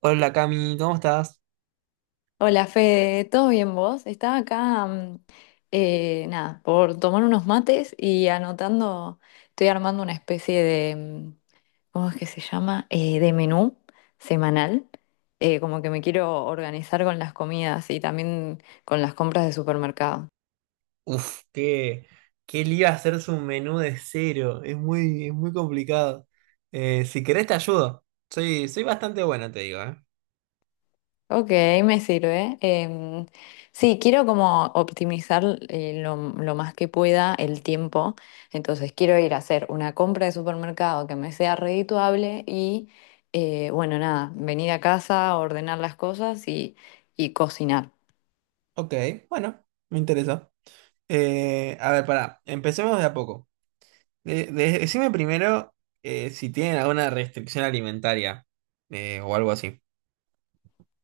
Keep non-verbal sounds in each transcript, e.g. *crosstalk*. Hola Cami, ¿cómo estás? Hola Fede, ¿todo bien vos? Estaba acá, nada, por tomar unos mates y anotando. Estoy armando una especie de, ¿cómo es que se llama? De menú semanal, como que me quiero organizar con las comidas y también con las compras de supermercado. Uf, qué, qué lío hacer un menú de cero, es muy complicado. Si querés te ayudo, soy bastante bueno, te digo, ¿eh? Ok, me sirve. Sí, quiero como optimizar lo más que pueda el tiempo. Entonces quiero ir a hacer una compra de supermercado que me sea redituable y, bueno, nada, venir a casa, ordenar las cosas y cocinar. Ok, bueno, me interesa. A ver, pará, empecemos de a poco. Decime primero si tienen alguna restricción alimentaria o algo así.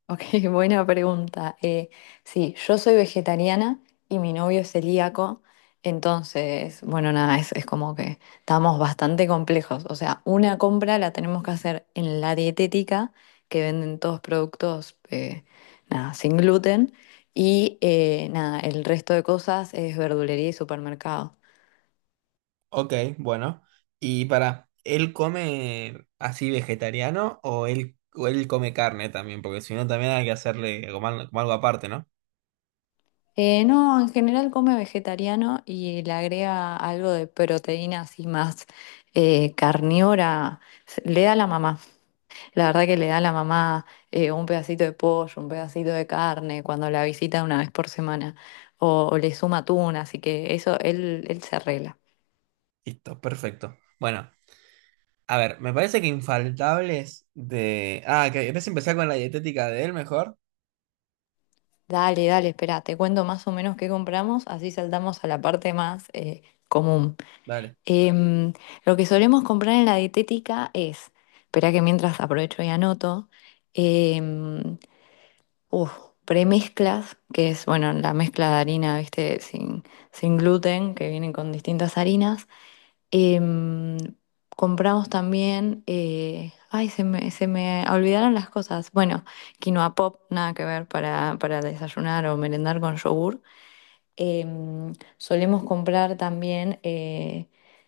Ok, *laughs* buena pregunta. Sí, yo soy vegetariana y mi novio es celíaco. Entonces, bueno, nada, es como que estamos bastante complejos. O sea, una compra la tenemos que hacer en la dietética, que venden todos productos, nada, sin gluten, y nada, el resto de cosas es verdulería y supermercado. Ok, bueno. Y para, ¿él come así vegetariano o él come carne también? Porque si no, también hay que hacerle como, como algo aparte, ¿no? No, en general come vegetariano y le agrega algo de proteína así más carnívora. Le da la mamá. La verdad que le da la mamá un pedacito de pollo, un pedacito de carne cuando la visita una vez por semana. O le suma atún, así que eso él se arregla. Listo, perfecto. Bueno, a ver, me parece que infaltables de... Ah, ¿que querés empezar con la dietética de él mejor? Dale, dale, espera, te cuento más o menos qué compramos, así saltamos a la parte más común. Dale. Em, lo que solemos comprar en la dietética es, espera que mientras aprovecho y anoto, em, uf, premezclas, que es, bueno, la mezcla de harina, viste, sin gluten, que vienen con distintas harinas. Em, Compramos también, ay, se me olvidaron las cosas. Bueno, quinoa pop, nada que ver para desayunar o merendar con yogur. Solemos comprar también,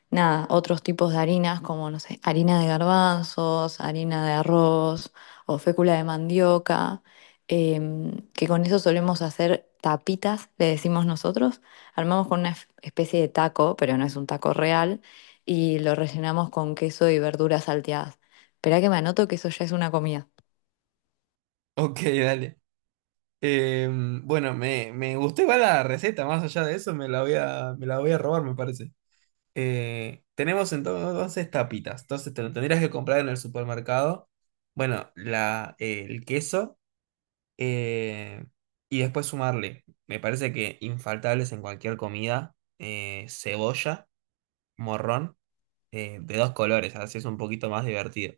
nada, otros tipos de harinas como, no sé, harina de garbanzos, harina de arroz o fécula de mandioca, que con eso solemos hacer tapitas, le decimos nosotros. Armamos con una especie de taco, pero no es un taco real, y lo rellenamos con queso y verduras salteadas. Esperá que me anoto que eso ya es una comida. Ok, dale. Bueno, me gustó igual la receta, más allá de eso me la voy a robar, me parece. Tenemos entonces tapitas. Entonces te lo tendrías que comprar en el supermercado. Bueno, el queso eh, y después sumarle. Me parece que infaltables en cualquier comida. Eh, cebolla, morrón, de dos colores. Así es un poquito más divertido.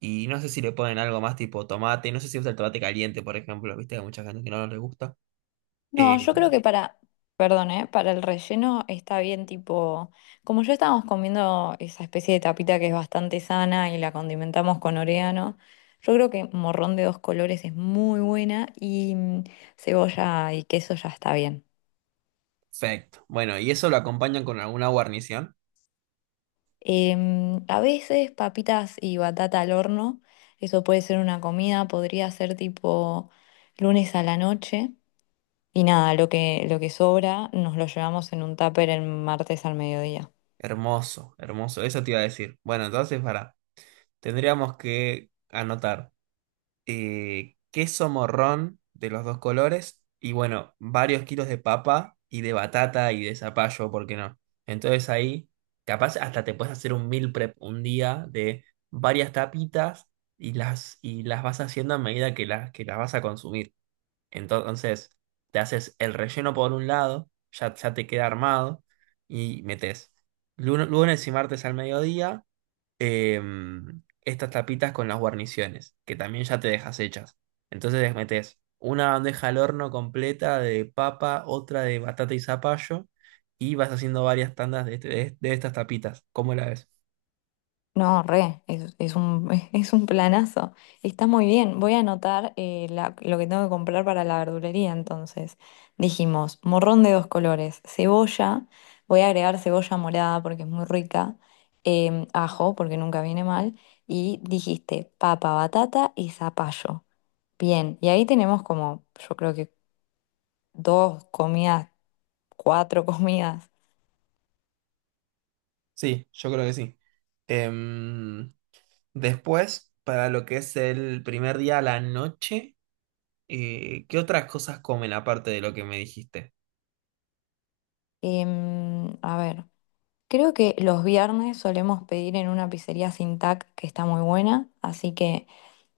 Y no sé si le ponen algo más tipo tomate. No sé si usa el tomate caliente, por ejemplo. Viste, hay mucha gente que no le gusta. No, Eh, yo creo que perdón, ¿eh? Para el relleno está bien, tipo, como ya estábamos comiendo esa especie de tapita que es bastante sana y la condimentamos con orégano, yo creo que morrón de dos colores es muy buena y cebolla y queso ya está bien. Perfecto. Bueno, y eso lo acompañan con alguna guarnición. A veces papitas y batata al horno, eso puede ser una comida, podría ser tipo lunes a la noche y nada, lo que sobra nos lo llevamos en un tupper el martes al mediodía. Hermoso, hermoso. Eso te iba a decir. Bueno, entonces, para, tendríamos que anotar queso, morrón de los dos colores y, bueno, varios kilos de papa y de batata y de zapallo, ¿por qué no? Entonces ahí, capaz hasta te puedes hacer un meal prep un día de varias tapitas y y las vas haciendo a medida que que las vas a consumir. Entonces, te haces el relleno por un lado, ya te queda armado, y metes lunes y martes al mediodía estas tapitas con las guarniciones, que también ya te dejas hechas. Entonces, les metes una bandeja al horno completa de papa, otra de batata y zapallo, y vas haciendo varias tandas de, de estas tapitas. ¿Cómo la ves? No, re, es un, *laughs* es un planazo. Está muy bien. Voy a anotar lo que tengo que comprar para la verdulería. Entonces, dijimos, morrón de dos colores, cebolla, voy a agregar cebolla morada porque es muy rica, ajo porque nunca viene mal, y dijiste papa, batata y zapallo. Bien, y ahí tenemos como, yo creo que dos comidas, cuatro *laughs* comidas. Sí, yo creo que sí. Em, Después, para lo que es el primer día a la noche. ¿Qué otras cosas comen aparte de lo que me dijiste? A ver. Creo que los viernes solemos pedir en una pizzería sin TAC que está muy buena, así que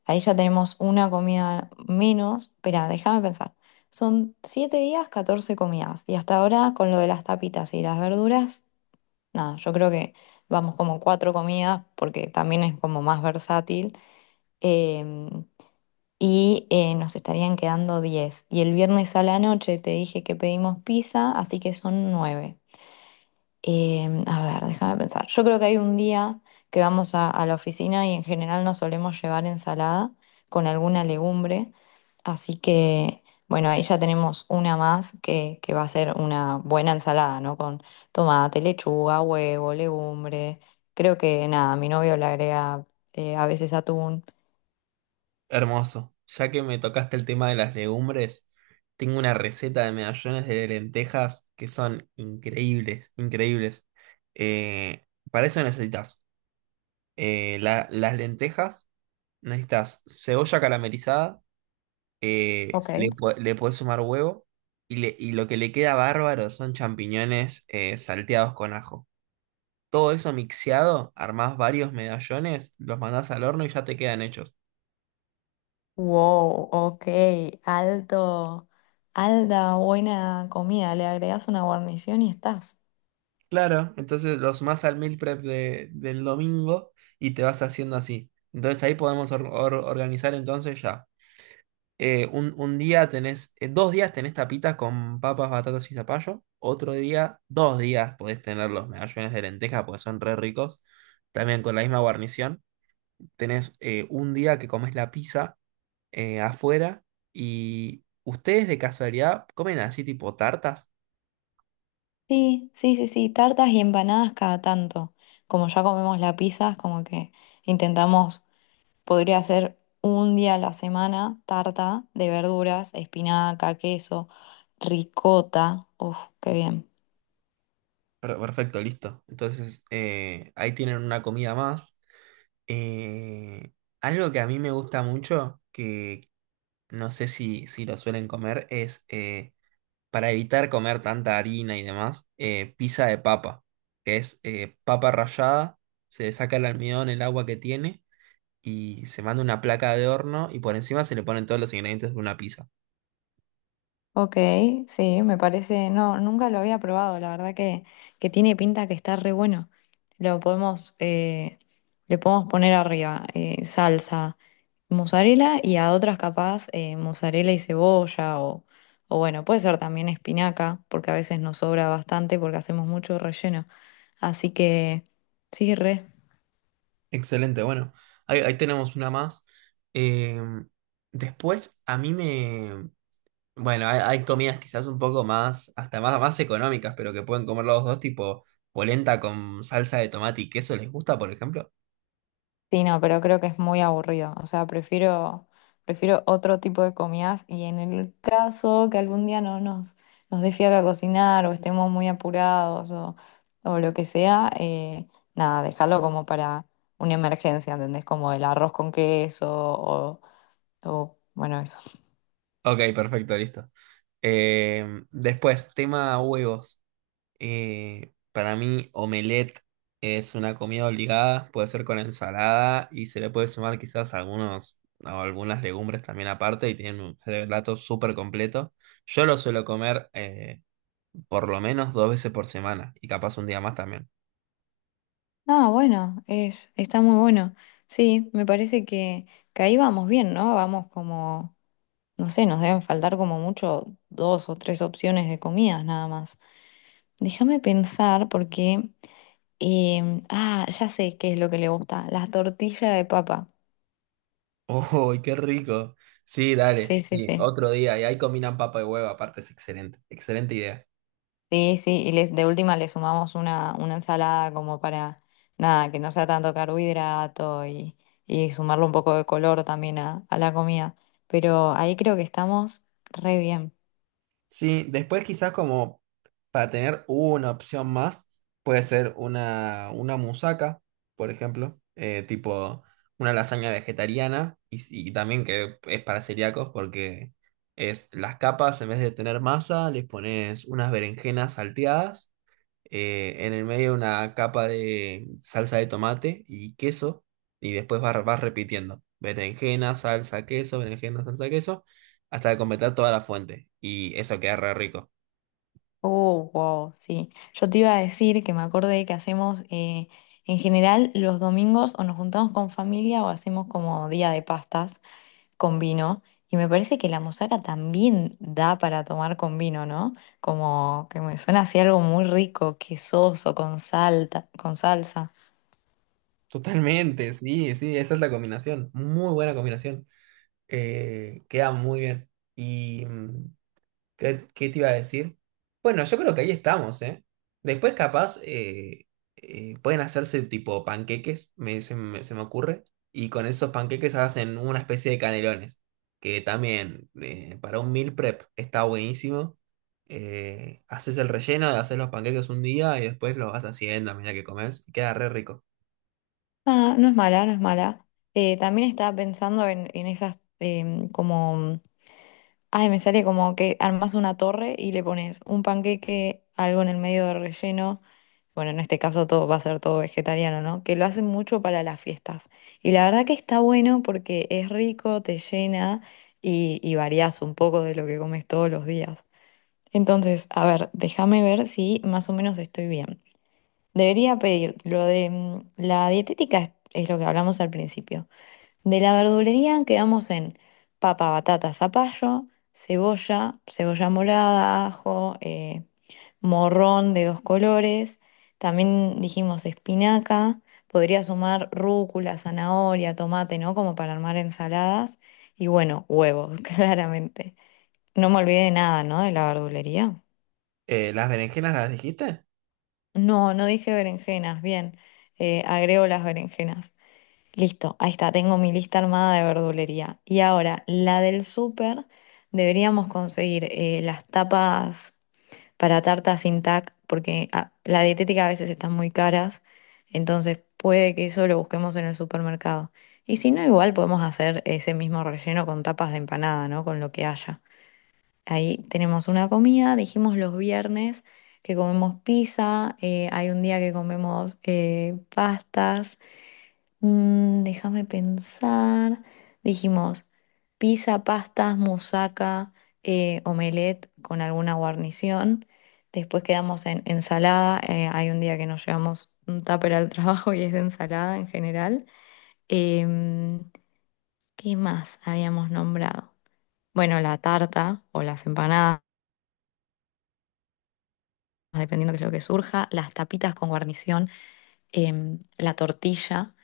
ahí ya tenemos una comida menos. Espera, déjame pensar. Son 7 días, 14 comidas. Y hasta ahora, con lo de las tapitas y las verduras, nada, yo creo que vamos como cuatro comidas porque también es como más versátil. Em, nos estarían quedando 10. Y el viernes a la noche te dije que pedimos pizza, así que son 9. A ver, déjame pensar. Yo creo que hay un día que vamos a la oficina y en general nos solemos llevar ensalada con alguna legumbre. Así que, bueno, ahí ya tenemos una más que va a ser una buena ensalada, ¿no? Con tomate, lechuga, huevo, legumbre. Creo que nada, mi novio le agrega a veces atún. Hermoso. Ya que me tocaste el tema de las legumbres, tengo una receta de medallones de lentejas que son increíbles, increíbles. Para eso necesitas las lentejas, necesitas cebolla caramelizada, Ok. Le podés sumar huevo y lo que le queda bárbaro son champiñones salteados con ajo. Todo eso mixeado, armás varios medallones, los mandás al horno y ya te quedan hechos. Wow, ok, alto, alta, buena comida. Le agregas una guarnición y estás. Claro, entonces los más al meal prep del domingo y te vas haciendo así. Entonces ahí podemos organizar entonces ya. Eh, un día tenés, dos días tenés tapitas con papas, batatas y zapallo. Otro día, dos días podés tener los medallones de lenteja porque son re ricos. También con la misma guarnición. Tenés un día que comes la pizza afuera y ustedes de casualidad comen así tipo tartas. Sí, sí, sí, sí, tartas y empanadas cada tanto. Como ya comemos la pizza, es como que intentamos, podría ser un día a la semana tarta de verduras, espinaca, queso, ricota. Uf, qué bien. Perfecto, listo. Entonces ahí tienen una comida más. Eh, algo que a mí me gusta mucho, que no sé si lo suelen comer, es para evitar comer tanta harina y demás, pizza de papa, que es papa rallada, se le saca el almidón, el agua que tiene. Y se manda una placa de horno y por encima se le ponen todos los ingredientes de una pizza. Ok, sí, me parece, no, nunca lo había probado, la verdad que tiene pinta que está re bueno. Lo podemos, eh, le podemos poner arriba salsa, mozzarella y a otras capaz mozzarella y cebolla o bueno, puede ser también espinaca, porque a veces nos sobra bastante porque hacemos mucho relleno. Así que sí, re. Excelente, bueno, ahí tenemos una más. Eh, después, a mí me... Bueno, hay comidas quizás un poco más, hasta más económicas, pero que pueden comer los dos, tipo polenta con salsa de tomate y queso, ¿les gusta, por ejemplo? Sí, no, pero creo que es muy aburrido. O sea, prefiero otro tipo de comidas y en el caso que algún día no nos, nos dé fiaca cocinar o estemos muy apurados o lo que sea, nada, dejarlo como para una emergencia, ¿entendés? Como el arroz con queso o bueno, eso. Ok, perfecto, listo. Después, tema huevos. Para mí, omelette es una comida obligada, puede ser con ensalada y se le puede sumar quizás algunos o algunas legumbres también aparte y tiene un plato súper completo. Yo lo suelo comer por lo menos dos veces por semana y capaz un día más también. Ah, bueno, está muy bueno. Sí, me parece que ahí vamos bien, ¿no? Vamos como, no sé, nos deben faltar como mucho dos o tres opciones de comidas nada más. Déjame pensar porque... ya sé qué es lo que le gusta. Las tortillas de papa. *laughs* ¡Uy, qué rico! Sí, dale, Sí, sí, sí, sí. otro día y ahí combinan papa y huevo, aparte es excelente, excelente idea. Sí, sí. Y les, de última le sumamos una ensalada como para, nada, que no sea tanto carbohidrato y sumarle un poco de color también a la comida. Pero ahí creo que estamos re bien. Sí, después quizás como para tener una opción más, puede ser una musaca, por ejemplo, tipo una lasaña vegetariana y también que es para celíacos porque es las capas, en vez de tener masa, les pones unas berenjenas salteadas en el medio una capa de salsa de tomate y queso, y después vas repitiendo, berenjena, salsa, queso, hasta completar toda la fuente, y eso queda re rico. Oh, wow, sí. Yo te iba a decir que me acordé que hacemos... en general, los domingos o nos juntamos con familia o hacemos como día de pastas, con vino. Y me parece que la musaca también da para tomar con vino, ¿no? Como que me suena así algo muy rico, quesoso, con salsa. Totalmente, sí, sí, esa es la combinación, muy buena combinación. Queda muy bien. Y, mm, ¿qué, qué te iba a decir? Bueno, yo creo que ahí estamos, ¿eh? Después capaz pueden hacerse tipo panqueques, se me ocurre, y con esos panqueques hacen una especie de canelones, que también para un meal prep está buenísimo. Haces el relleno, haces los panqueques un día y después los vas haciendo a medida que comes, y queda re rico. Ah, no es mala, no es mala. También estaba pensando en esas como ay, me sale como que armas una torre y le pones un panqueque, algo en el medio de relleno. Bueno, en este caso todo va a ser todo vegetariano, ¿no? Que lo hacen mucho para las fiestas. Y la verdad que está bueno porque es rico, te llena y variás un poco de lo que comes todos los días. Entonces, a ver, déjame ver si más o menos estoy bien. Debería pedir lo de la dietética, es lo que hablamos al principio. De la verdulería quedamos en papa, batata, zapallo, cebolla, cebolla morada, ajo, morrón de dos colores. También dijimos espinaca. Podría sumar rúcula, zanahoria, tomate, ¿no? Como para armar ensaladas. Y bueno, huevos, *laughs* claramente. No me olvidé de nada, ¿no? De la verdulería. ¿Las berenjenas las dijiste? No, no dije berenjenas. Bien, agrego las berenjenas. Listo, ahí está, tengo mi lista armada de verdulería. Y ahora, la del súper, deberíamos conseguir las tapas para tartas sin tac, porque ah, la dietética a veces están muy caras, entonces puede que eso lo busquemos en el supermercado. Y si no, igual podemos hacer ese mismo relleno con tapas de empanada, ¿no? Con lo que haya. Ahí tenemos una comida, dijimos los viernes que comemos pizza, hay un día que comemos pastas. Déjame pensar. Dijimos pizza, pastas, musaca, omelette con alguna guarnición. Después quedamos en ensalada. Hay un día que nos llevamos un tupper al *laughs* trabajo y es de ensalada en general. Em, ¿Qué más habíamos nombrado? Bueno, la tarta o las empanadas, dependiendo de lo que surja. Las tapitas con guarnición. La tortilla.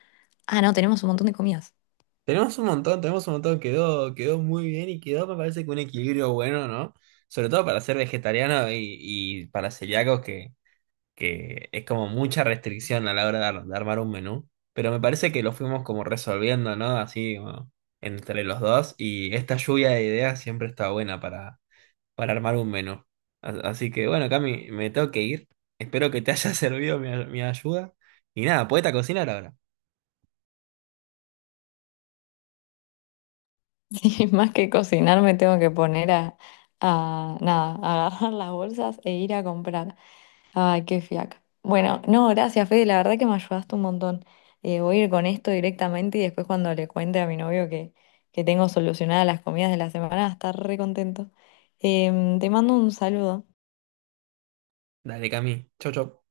Ah, no, tenemos un montón de comidas. Tenemos un montón, quedó muy bien y quedó, me parece que un equilibrio bueno, ¿no? Sobre todo para ser vegetariano y para celíacos que es como mucha restricción a la hora de, de armar un menú. Pero me parece que lo fuimos como resolviendo, ¿no? Así como entre los dos. Y esta lluvia de ideas siempre está buena para armar un menú. Así que bueno, Cami, me tengo que ir. Espero que te haya *laughs* servido mi ayuda. Y nada, poeta a cocinar ahora. Sí, *laughs* más que cocinar me tengo que poner a nada, a agarrar las bolsas e ir a comprar. Ay, qué fiaca. Bueno, no, gracias, Fede, la verdad que me ayudaste un montón. Voy a ir con esto directamente y después cuando le cuente a mi novio que tengo solucionadas las comidas de la semana, va a estar re contento. Te mando un saludo. Dale, Cami. Chau, chau.